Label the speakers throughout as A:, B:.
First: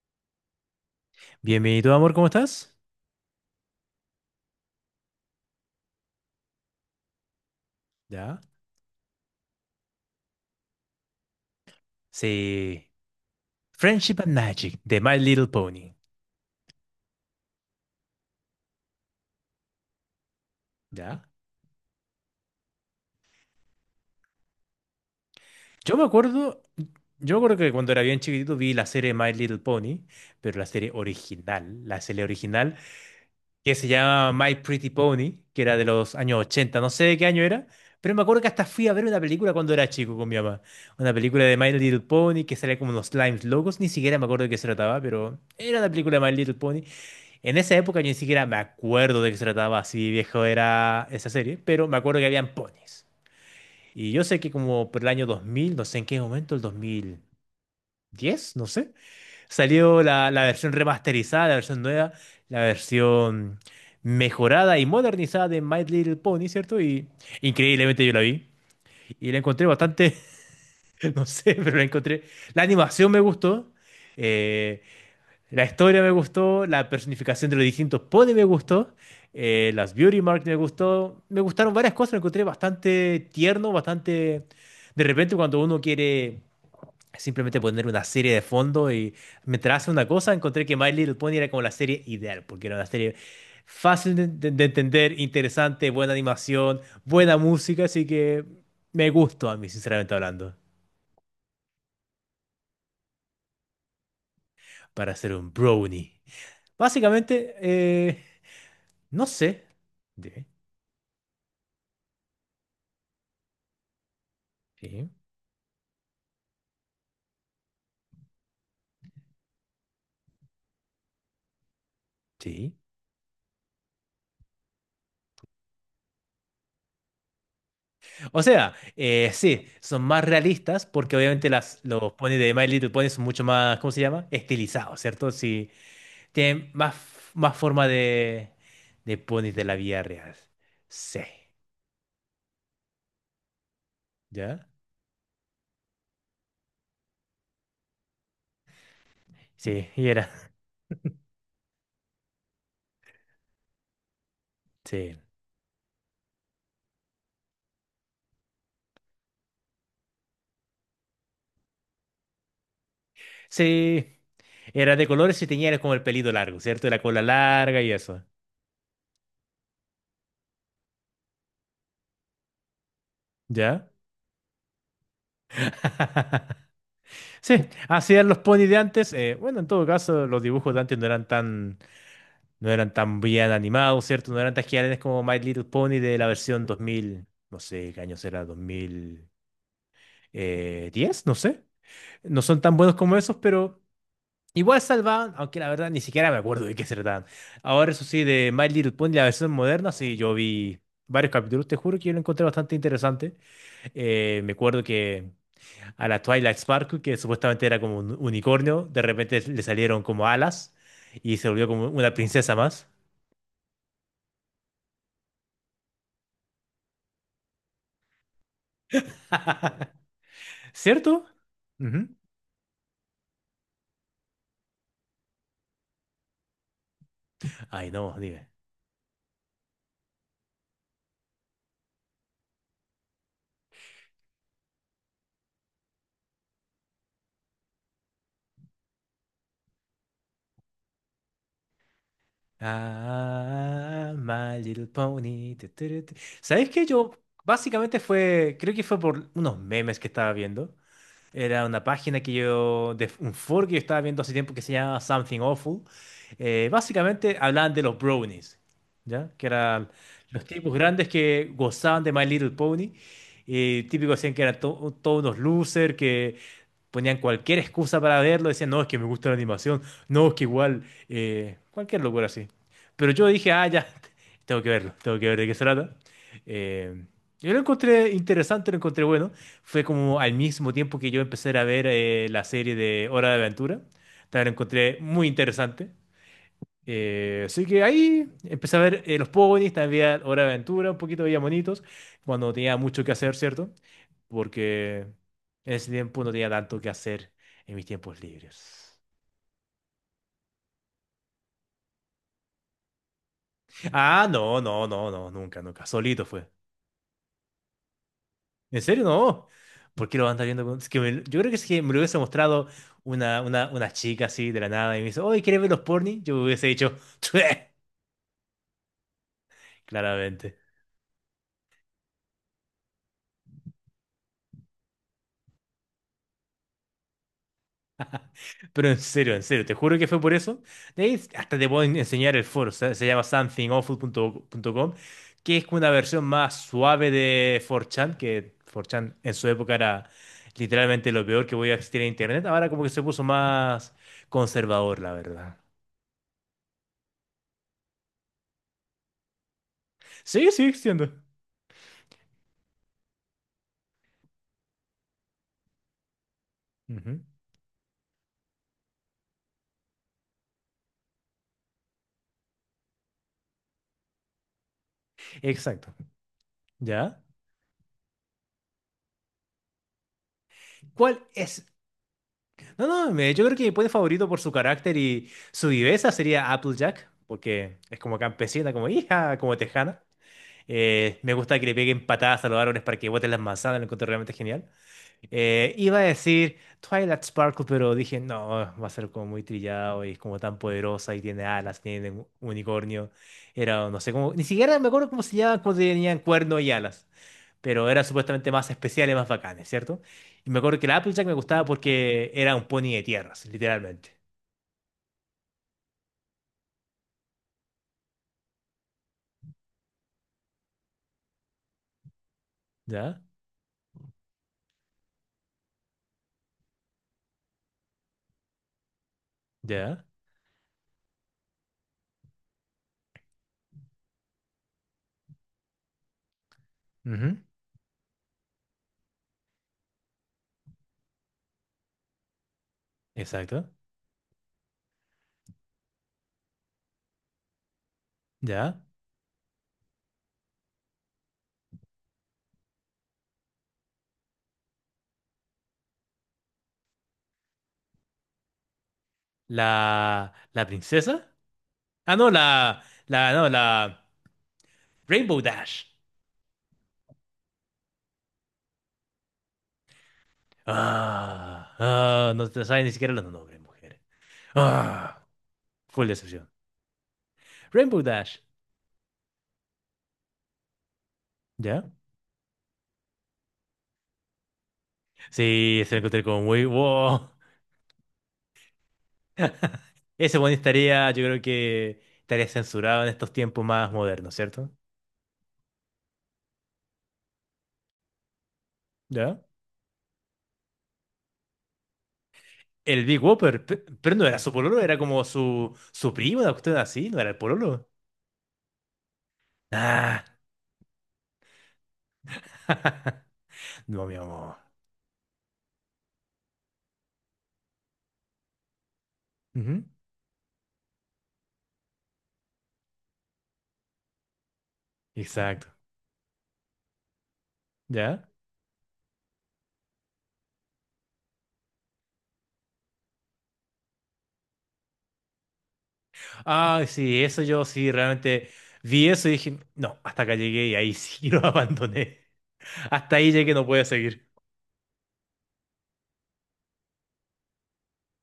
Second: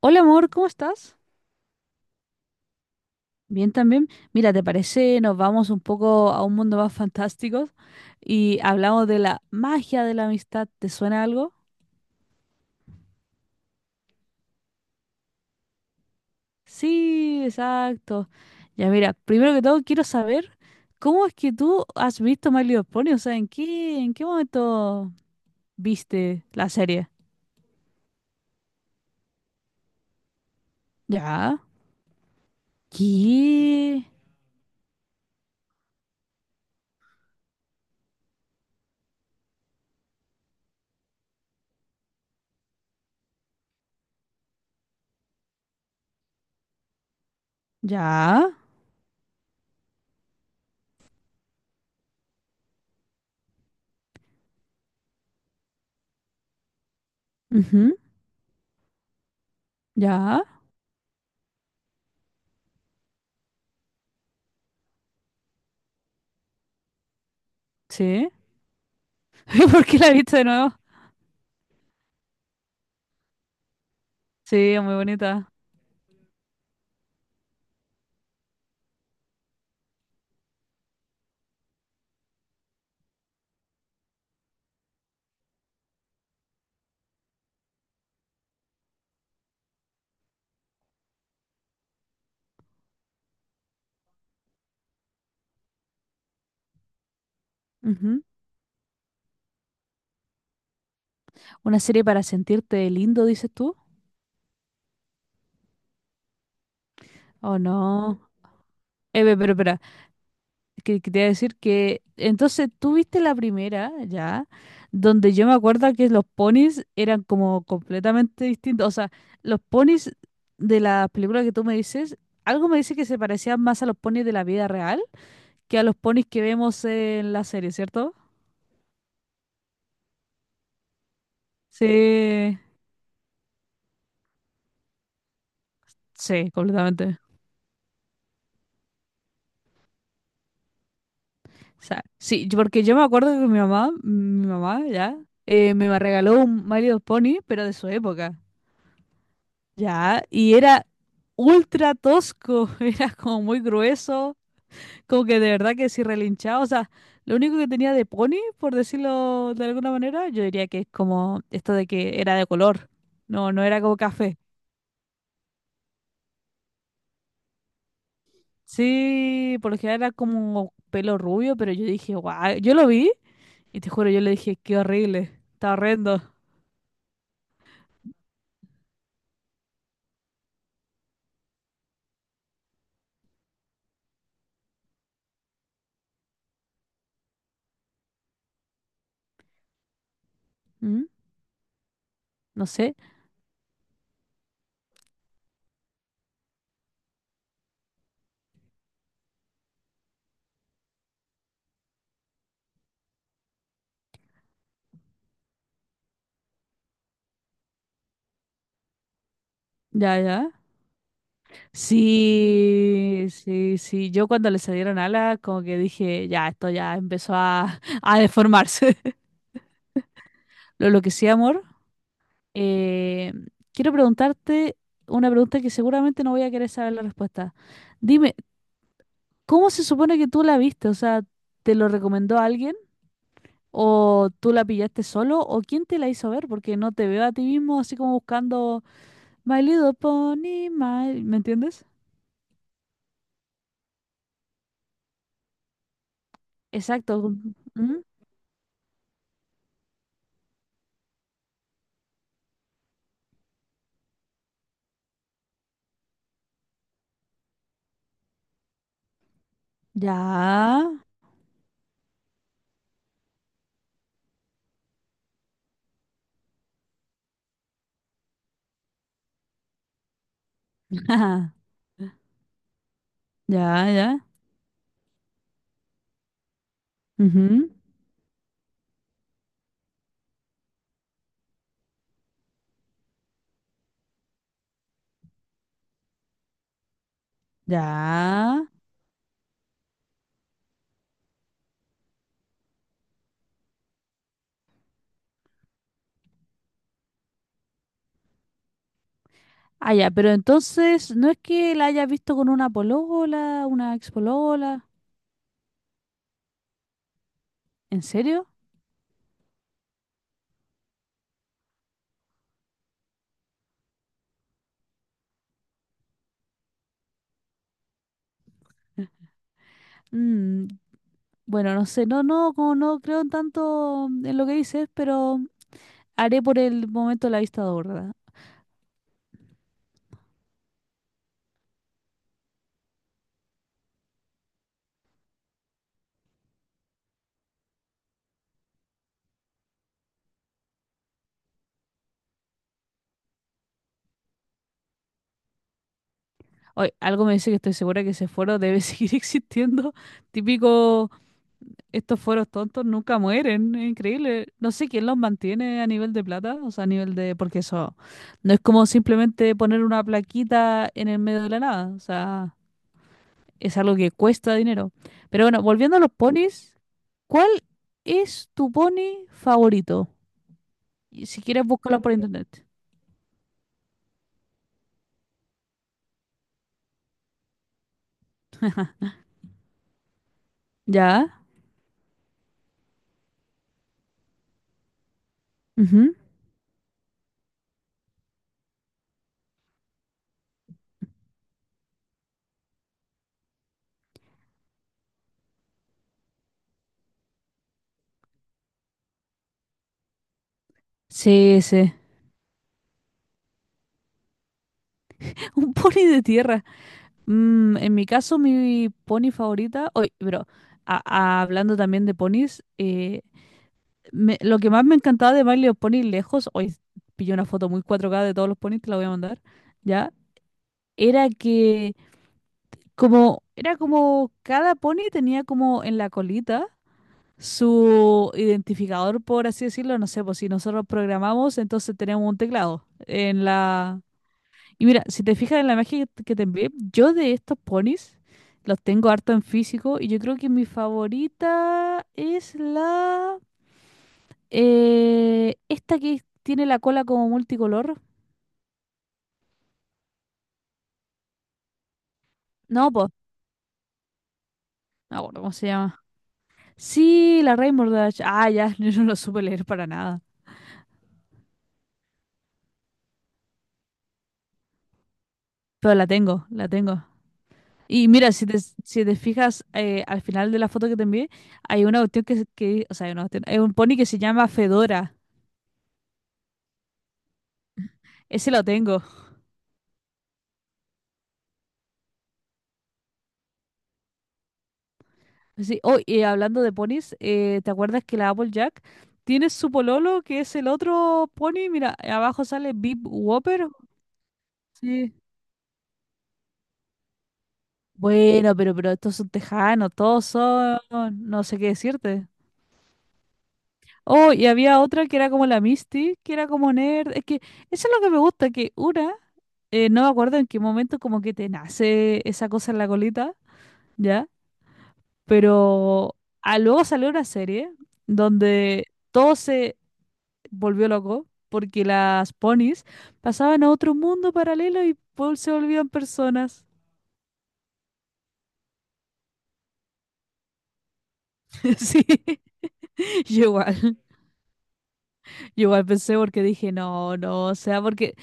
A: Hola amor, ¿cómo estás?
B: Bienvenido, amor, ¿cómo estás?
A: Bien también. Mira, ¿te parece? Nos vamos un poco a un mundo más fantástico
B: ¿Ya?
A: y hablamos de la magia de la amistad. ¿Te suena algo?
B: Sí. Friendship and Magic, de My Little Pony.
A: Sí, exacto. Ya mira, primero que todo quiero saber cómo
B: ¿Ya?
A: es que tú has visto My Little Pony, o sea, ¿en qué momento
B: Yo me
A: viste
B: acuerdo,
A: la serie?
B: yo me acuerdo que cuando era bien chiquitito vi la serie My Little Pony, pero la serie
A: Ya.
B: original, la serie original, que se
A: ¿Qué?
B: llama My Pretty Pony, que era de los años 80, no sé de qué año era, pero me acuerdo que hasta fui a ver una película cuando era chico con mi mamá. Una película de My Little Pony que salía como unos slimes locos, ni siquiera me acuerdo de qué se trataba, pero era una película de My Little Pony. En esa época yo ni siquiera
A: Ya.
B: me acuerdo de qué se trataba, así viejo era esa serie, pero me acuerdo que habían ponis. Y yo sé que como por el año 2000, no sé en qué momento, el 2010,
A: Ujú.
B: no sé, salió la
A: Ya.
B: versión remasterizada, la versión nueva, la versión mejorada y modernizada de My Little Pony, ¿cierto? Y increíblemente yo la
A: Sí.
B: vi y la encontré
A: ¿Por qué la
B: bastante,
A: viste de nuevo?
B: no sé, pero la encontré. La animación me gustó.
A: Sí,
B: Eh,
A: es muy bonita.
B: la historia me gustó, la personificación de los distintos ponies me gustó, las beauty marks me gustó, me gustaron varias cosas, lo encontré bastante tierno, bastante... De repente cuando uno quiere simplemente poner una serie de fondo y mientras hace una cosa, encontré que My Little Pony era como la serie ideal, porque era una serie fácil de entender, interesante, buena animación, buena música, así que me gustó a mí, sinceramente hablando,
A: ¿Una serie para sentirte lindo, dices tú?
B: para hacer un brownie. Básicamente,
A: ¿O no?
B: no
A: Ve, pero
B: sé.
A: espera,
B: Dime.
A: que quería decir que entonces tú viste la primera, ya,
B: Sí,
A: donde yo me acuerdo que los ponis eran como completamente distintos. O sea, los ponis de la película que tú me dices, algo
B: sí.
A: me dice que se parecían más a los ponis de la vida real que a los ponis que vemos en la serie, ¿cierto?
B: O sea, sí, son más realistas porque obviamente las, los ponis de
A: Sí,
B: My Little Pony son mucho más, ¿cómo se llama? Estilizados, ¿cierto? Sí,
A: sí,
B: tienen más,
A: completamente.
B: más forma de, ponis de la vida real. Sí,
A: O sea, sí, yo- porque yo me acuerdo que mi mamá, mi
B: ¿ya?
A: mamá ya, me regaló un My Little Pony, pero de su época,
B: Sí, y
A: ya,
B: era,
A: y era ultra tosco, era como muy grueso,
B: sí.
A: como que de verdad que sí relinchaba, o sea, lo único que tenía de pony, por decirlo de alguna manera, yo diría que es como esto de que era de color, no, no era como
B: Sí,
A: café.
B: era de colores y tenía era como el pelito largo, ¿cierto? Y la cola larga y eso,
A: Sí, por lo general era como pelo rubio, pero yo dije, guau, yo lo vi y
B: ¿ya?
A: te juro, yo le dije, qué horrible, está horrendo.
B: Sí, así eran los ponis de antes. Bueno, en todo caso, los dibujos de antes no eran tan bien animados, ¿cierto? No eran tan geniales como My Little Pony de la versión 2000, no sé qué año será,
A: ¿Mm?
B: 2010, no sé. No son
A: No
B: tan buenos
A: sé,
B: como esos, pero igual salvaban, aunque la verdad ni siquiera me acuerdo de qué se trataban. Ahora, eso sí, de My Little Pony, la versión moderna, sí, yo vi varios capítulos, te juro que yo lo encontré bastante interesante. Me acuerdo que a la Twilight Sparkle, que supuestamente era como un unicornio, de repente le salieron
A: ya,
B: como
A: ya.
B: alas y se volvió como una princesa más.
A: Sí, sí, sí. Yo cuando le salieron alas, como que dije, ya, esto ya empezó a, a deformarse. Lo que
B: ¿Cierto?
A: sí, amor,
B: Ujú.
A: eh, quiero preguntarte una pregunta que seguramente no voy a querer saber la respuesta.
B: Ay, no,
A: Dime,
B: dime.
A: ¿cómo se supone que tú la viste? O sea, ¿te lo recomendó alguien? ¿O tú la pillaste solo? ¿O quién te la hizo ver? Porque no te veo a ti mismo así como buscando My Little Pony, my... ¿Me entiendes?
B: Ah, My Little Pony. Tu, tu, tu, tu. ¿Sabes qué? Yo
A: Exacto.
B: Básicamente
A: ¿Mm?
B: fue, creo que fue por unos memes que estaba viendo. Era una página de un foro que yo estaba viendo hace tiempo que se llama Something Awful. Básicamente hablaban de los brownies, ¿ya? Que eran los tipos
A: Ya.
B: grandes que gozaban de My Little Pony. Y típico decían que eran todos unos losers, que ponían cualquier excusa para verlo. Decían, no, es que me gusta la animación, no, es que igual,
A: Ajá,
B: cualquier locura así. Pero yo dije, ah, ya,
A: ya, ya.
B: tengo que verlo, tengo que ver de qué se trata. Eh, yo lo
A: Ujú,
B: encontré interesante, lo encontré bueno, fue como al mismo tiempo que yo empecé a ver la serie de Hora de Aventura. También la encontré muy interesante. Así que ahí
A: ya.
B: empecé a ver los ponies, también veía Hora de Aventura, un poquito veía monitos, cuando no tenía mucho que hacer, ¿cierto? Porque en ese tiempo no tenía tanto que hacer en mis tiempos libres.
A: Ah, ya, pero entonces, ¿no es que la hayas visto con una polola, una ex?
B: Ah, no, no, no, no, nunca, nunca. Solito fue.
A: ¿En serio?
B: ¿En serio? No. ¿Por qué lo van a estar viendo? Es que yo creo que es que me lo hubiese mostrado una chica así de la nada y me dice, oye, ¿quieres ver los porni? Yo hubiese dicho, "Chue", claramente.
A: Mm, bueno, no sé, no, no, como no creo en tanto en lo que dices, pero haré por el momento la vista gorda.
B: Pero en serio, te juro que fue por eso. De ahí hasta te puedo enseñar el foro, se llama somethingawful punto com, que es como una versión más suave de 4chan, que 4chan en su época era literalmente lo peor que podía existir en internet. Ahora como que se puso más conservador, la verdad.
A: Hoy, algo me dice que estoy segura que ese foro debe seguir existiendo.
B: Sigue, sigue
A: Típico.
B: existiendo.
A: Estos fueros tontos nunca mueren, es increíble. No sé quién los mantiene a nivel de plata, o sea, a nivel
B: Ujú.
A: de... Porque eso no es como simplemente poner una plaquita en el medio de la nada, o sea, es algo que cuesta dinero. Pero bueno,
B: Exacto.
A: volviendo a los ponis,
B: ¿Ya?
A: ¿cuál es tu pony favorito?
B: ¿Cuál
A: Y si
B: es?
A: quieres, búscalo por internet.
B: No, no, yo creo que mi puente favorito por su carácter y su viveza sería Applejack, porque es como campesina, como hija, como tejana. Me
A: ¿Ya?
B: gusta que le peguen patadas a los árboles para que boten las manzanas, lo encuentro realmente genial. Iba a
A: Ujú.
B: decir Twilight Sparkle, pero dije, no, va a ser como muy trillado y es como tan poderosa y tiene alas, tiene un unicornio. Era, no sé cómo, ni siquiera me acuerdo cómo se llama cuando tenían cuerno y alas. Pero eran supuestamente más especiales, más bacanes, ¿cierto? Y me acuerdo que la Applejack me
A: Sí,
B: gustaba
A: sí.
B: porque era un pony de tierras, literalmente.
A: Un pony de tierra. Mm, en mi caso, mi pony favorita... Oye, pero... a- hablando también de ponis,
B: ¿Ya?
A: me- lo que más me encantaba de My los ponis lejos, hoy pillé una foto muy 4K de todos los ponis, te la voy a mandar,
B: ¿Ya?
A: ¿ya? Era que como, era como cada pony tenía como en la colita
B: Ujú.
A: su identificador, por así decirlo, no sé, pues si nosotros programamos, entonces tenemos un teclado en
B: Exacto.
A: la... Y mira, si te fijas en la imagen que te envié, yo de estos ponis los
B: ¿Ya?
A: tengo harto en físico y yo creo que mi favorita es la... esta que tiene la cola como multicolor.
B: La princesa. Ah, no, la,
A: No, pues,
B: la, no, la
A: no me
B: Rainbow
A: acuerdo cómo se
B: Dash.
A: llama. Sí, la Rainbow Dash. Ah, ya, yo no lo supe leer para nada.
B: Ah, no te saben ni siquiera los nombres, mujer. Ah,
A: Pero la
B: Full
A: tengo,
B: decepción.
A: la tengo.
B: Rainbow
A: Y mira,
B: Dash.
A: si te fijas, al final de la foto que te envié, hay
B: ¿Ya?
A: una cuestión que, se- que- o sea, hay una cuestión- hay un pony que se llama Fedora.
B: Sí, se lo encontré como muy wow.
A: Ese lo tengo.
B: Ese boni estaría, yo creo que estaría censurado en estos tiempos más modernos, ¿cierto?
A: Sí, oh, y hablando de ponis, ¿te acuerdas que la Applejack
B: ¿Ya?
A: tiene su pololo, que es el otro pony? Mira, abajo sale Bib
B: El Big Whopper,
A: Whopper.
B: pero no era su pololo, era
A: Sí.
B: como su primo, una cuestión así, no era el pololo.
A: Bueno, pero estos son tejanos,
B: Ah,
A: todos son, no sé qué decirte.
B: no, mi
A: Oh, y
B: amor.
A: había otra que era como la Misty, que era como nerd. Es que eso es lo que me gusta, que una,
B: Ujú.
A: no me acuerdo en qué momento como que te nace esa cosa en la colita, ¿ya?
B: Exacto,
A: Pero ah, luego salió una serie
B: ¿ya?
A: donde todo se volvió loco porque las ponis pasaban a otro mundo paralelo y Paul se volvían personas.
B: Ah, sí, eso yo sí realmente vi eso y dije, no, hasta acá llegué y ahí sí lo
A: Sí,
B: abandoné. Hasta ahí
A: yo
B: llegué, no podía
A: igual.
B: seguir.
A: Yo igual pensé porque dije, no, no, o sea, porque,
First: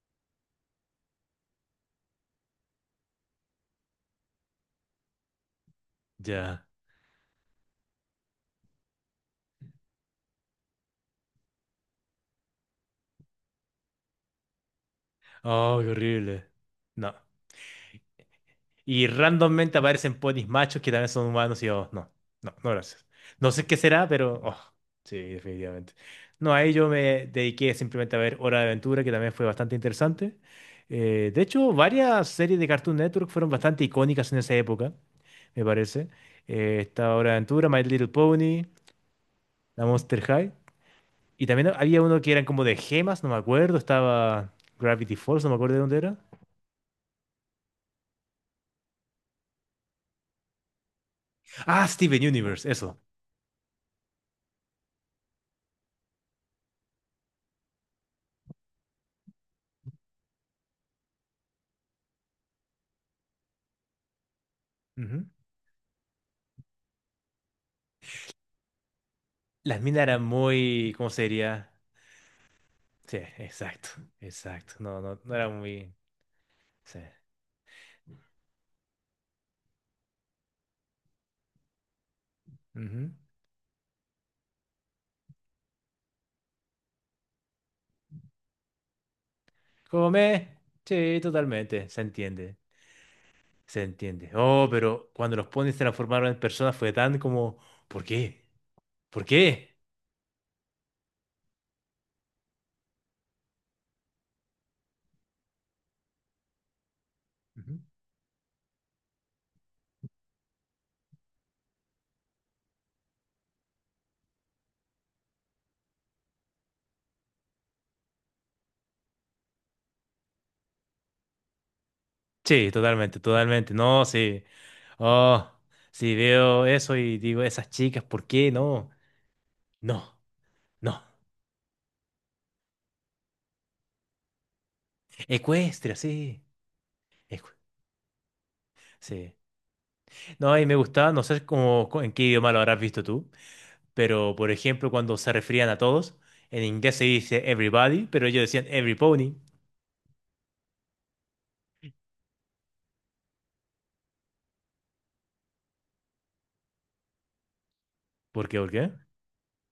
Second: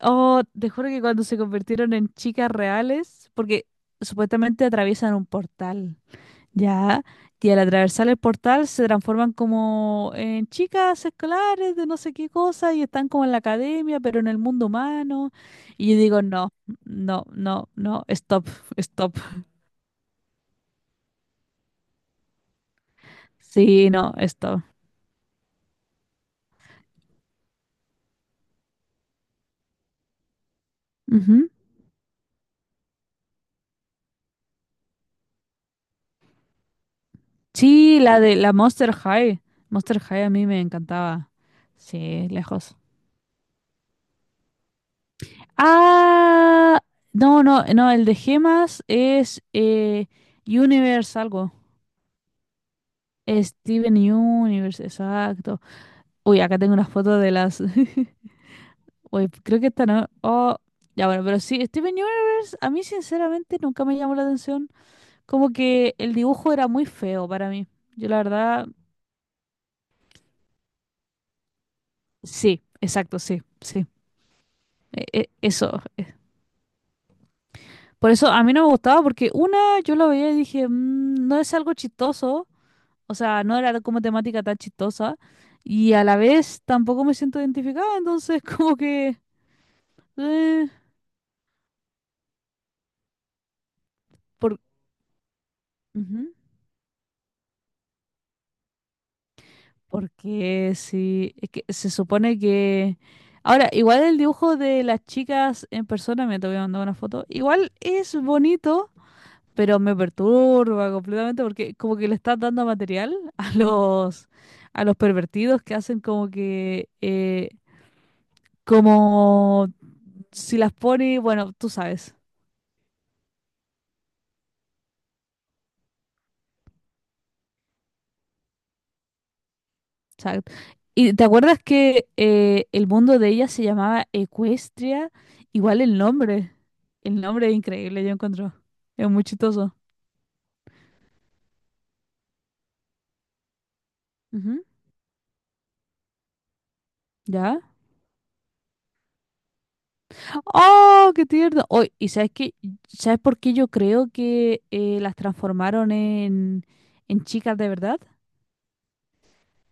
A: oh, te juro que cuando se convirtieron en chicas reales, porque supuestamente atraviesan un portal,
B: Ya.
A: ¿ya? Y al atravesar el portal se transforman como en chicas escolares de no sé qué cosa y están como en la academia, pero en el mundo humano.
B: Oh, qué
A: Y yo digo,
B: horrible.
A: no,
B: No.
A: no, no, no, stop,
B: Y
A: stop.
B: randommente aparecen ponis machos que también son humanos y yo, no, no, no gracias. No sé qué
A: Sí,
B: será,
A: no,
B: pero, oh,
A: stop.
B: sí, definitivamente. No, ahí yo me dediqué simplemente a ver Hora de Aventura, que también fue bastante interesante. De
A: Ujú.
B: hecho, varias series de Cartoon Network fueron bastante icónicas en esa época, me parece. Esta Hora de Aventura, My
A: Sí,
B: Little
A: la de la
B: Pony,
A: Monster High.
B: la
A: Monster
B: Monster
A: High a mí
B: High.
A: me encantaba.
B: Y también había uno
A: Sí,
B: que eran como de
A: lejos.
B: gemas, no me acuerdo. Estaba Gravity Falls, no me acuerdo de dónde era.
A: Ah, no, no, no, el de gemas es Universe algo.
B: Ah, Steven Universe, eso.
A: Steven Universe, exacto. Uy, acá tengo unas fotos de las... Uy, creo que esta no... Oh, ya bueno, pero sí, Steven Universe a mí sinceramente nunca me llamó la atención. Como que el dibujo era muy feo para mí. Yo la verdad,
B: Las minas eran muy, ¿cómo se diría?
A: sí,
B: Sí,
A: exacto, sí, sí.
B: exacto, exacto. No,
A: E-
B: no,
A: e-
B: no era
A: Eso.
B: muy. Sí.
A: Por eso a mí no me gustaba porque una, yo lo veía y dije, "Mm, no es algo chistoso.
B: Ujú.
A: O sea, no era como temática tan chistosa y a la vez tampoco me siento identificada, entonces como que...
B: Come.
A: eh,
B: Sí, totalmente. Se entiende. Se entiende.
A: por,
B: Oh, pero cuando los ponis se transformaron
A: ujú,
B: en personas fue tan como, ¿por qué? ¿Por qué?
A: porque sí, es que se supone que... Ahora, igual el dibujo de las chicas en persona, me te voy a mandar una foto, igual
B: Ujú.
A: es bonito, pero me perturba completamente porque como que le estás dando material a los pervertidos que hacen como que... como si las pone, bueno, tú sabes.
B: Sí, totalmente, totalmente. No, sí. Oh, sí, veo eso y digo, esas chicas, ¿por qué? No, no,
A: Exacto.
B: no.
A: ¿Y te acuerdas que el mundo de ella se llamaba Ecuestria? Igual
B: Ecuestria,
A: el
B: sí.
A: nombre. El
B: ecu-
A: nombre es increíble, yo encuentro. Es muy
B: sí.
A: chistoso.
B: No, y me gustaba, no sé cómo, en qué idioma lo habrás visto tú. Pero, por
A: Ujú.
B: ejemplo, cuando se referían a todos, en inglés se dice
A: ¿Ya?
B: everybody, pero ellos decían every pony.
A: ¡Oh, qué tierno! Oh, ¿y sabes qué? ¿Sabes por qué yo creo que las transformaron en chicas de verdad?
B: ¿Por qué? ¿Por qué?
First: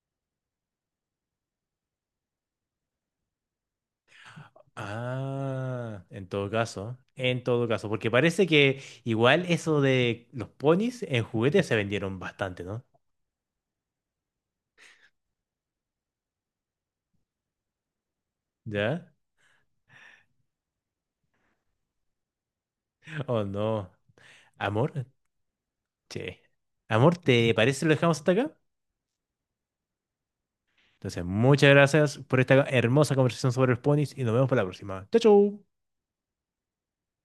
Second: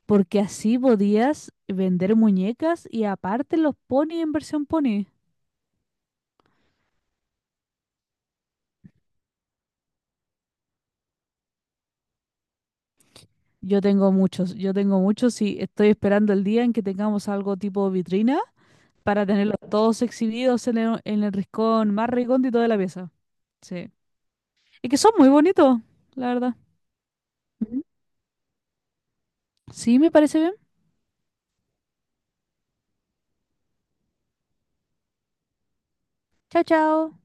A: Porque así podías vender muñecas y aparte los ponis en versión pony.
B: Ah, en todo caso, porque parece que igual eso de los ponis en juguetes se vendieron bastante, ¿no?
A: Yo tengo muchos y estoy esperando el día en que tengamos algo tipo vitrina
B: ¿Ya?
A: para tenerlos todos exhibidos en el rincón más recóndito de la pieza.
B: Oh, no.
A: Sí. Y que
B: Amor,
A: son muy bonitos, la
B: che.
A: verdad.
B: Amor, ¿te parece
A: Ujú.
B: si lo dejamos hasta acá?
A: Sí, me parece bien.
B: Entonces, muchas gracias por esta hermosa conversación sobre los ponis y nos vemos para la próxima. Chau, chau.
A: Chao, chao.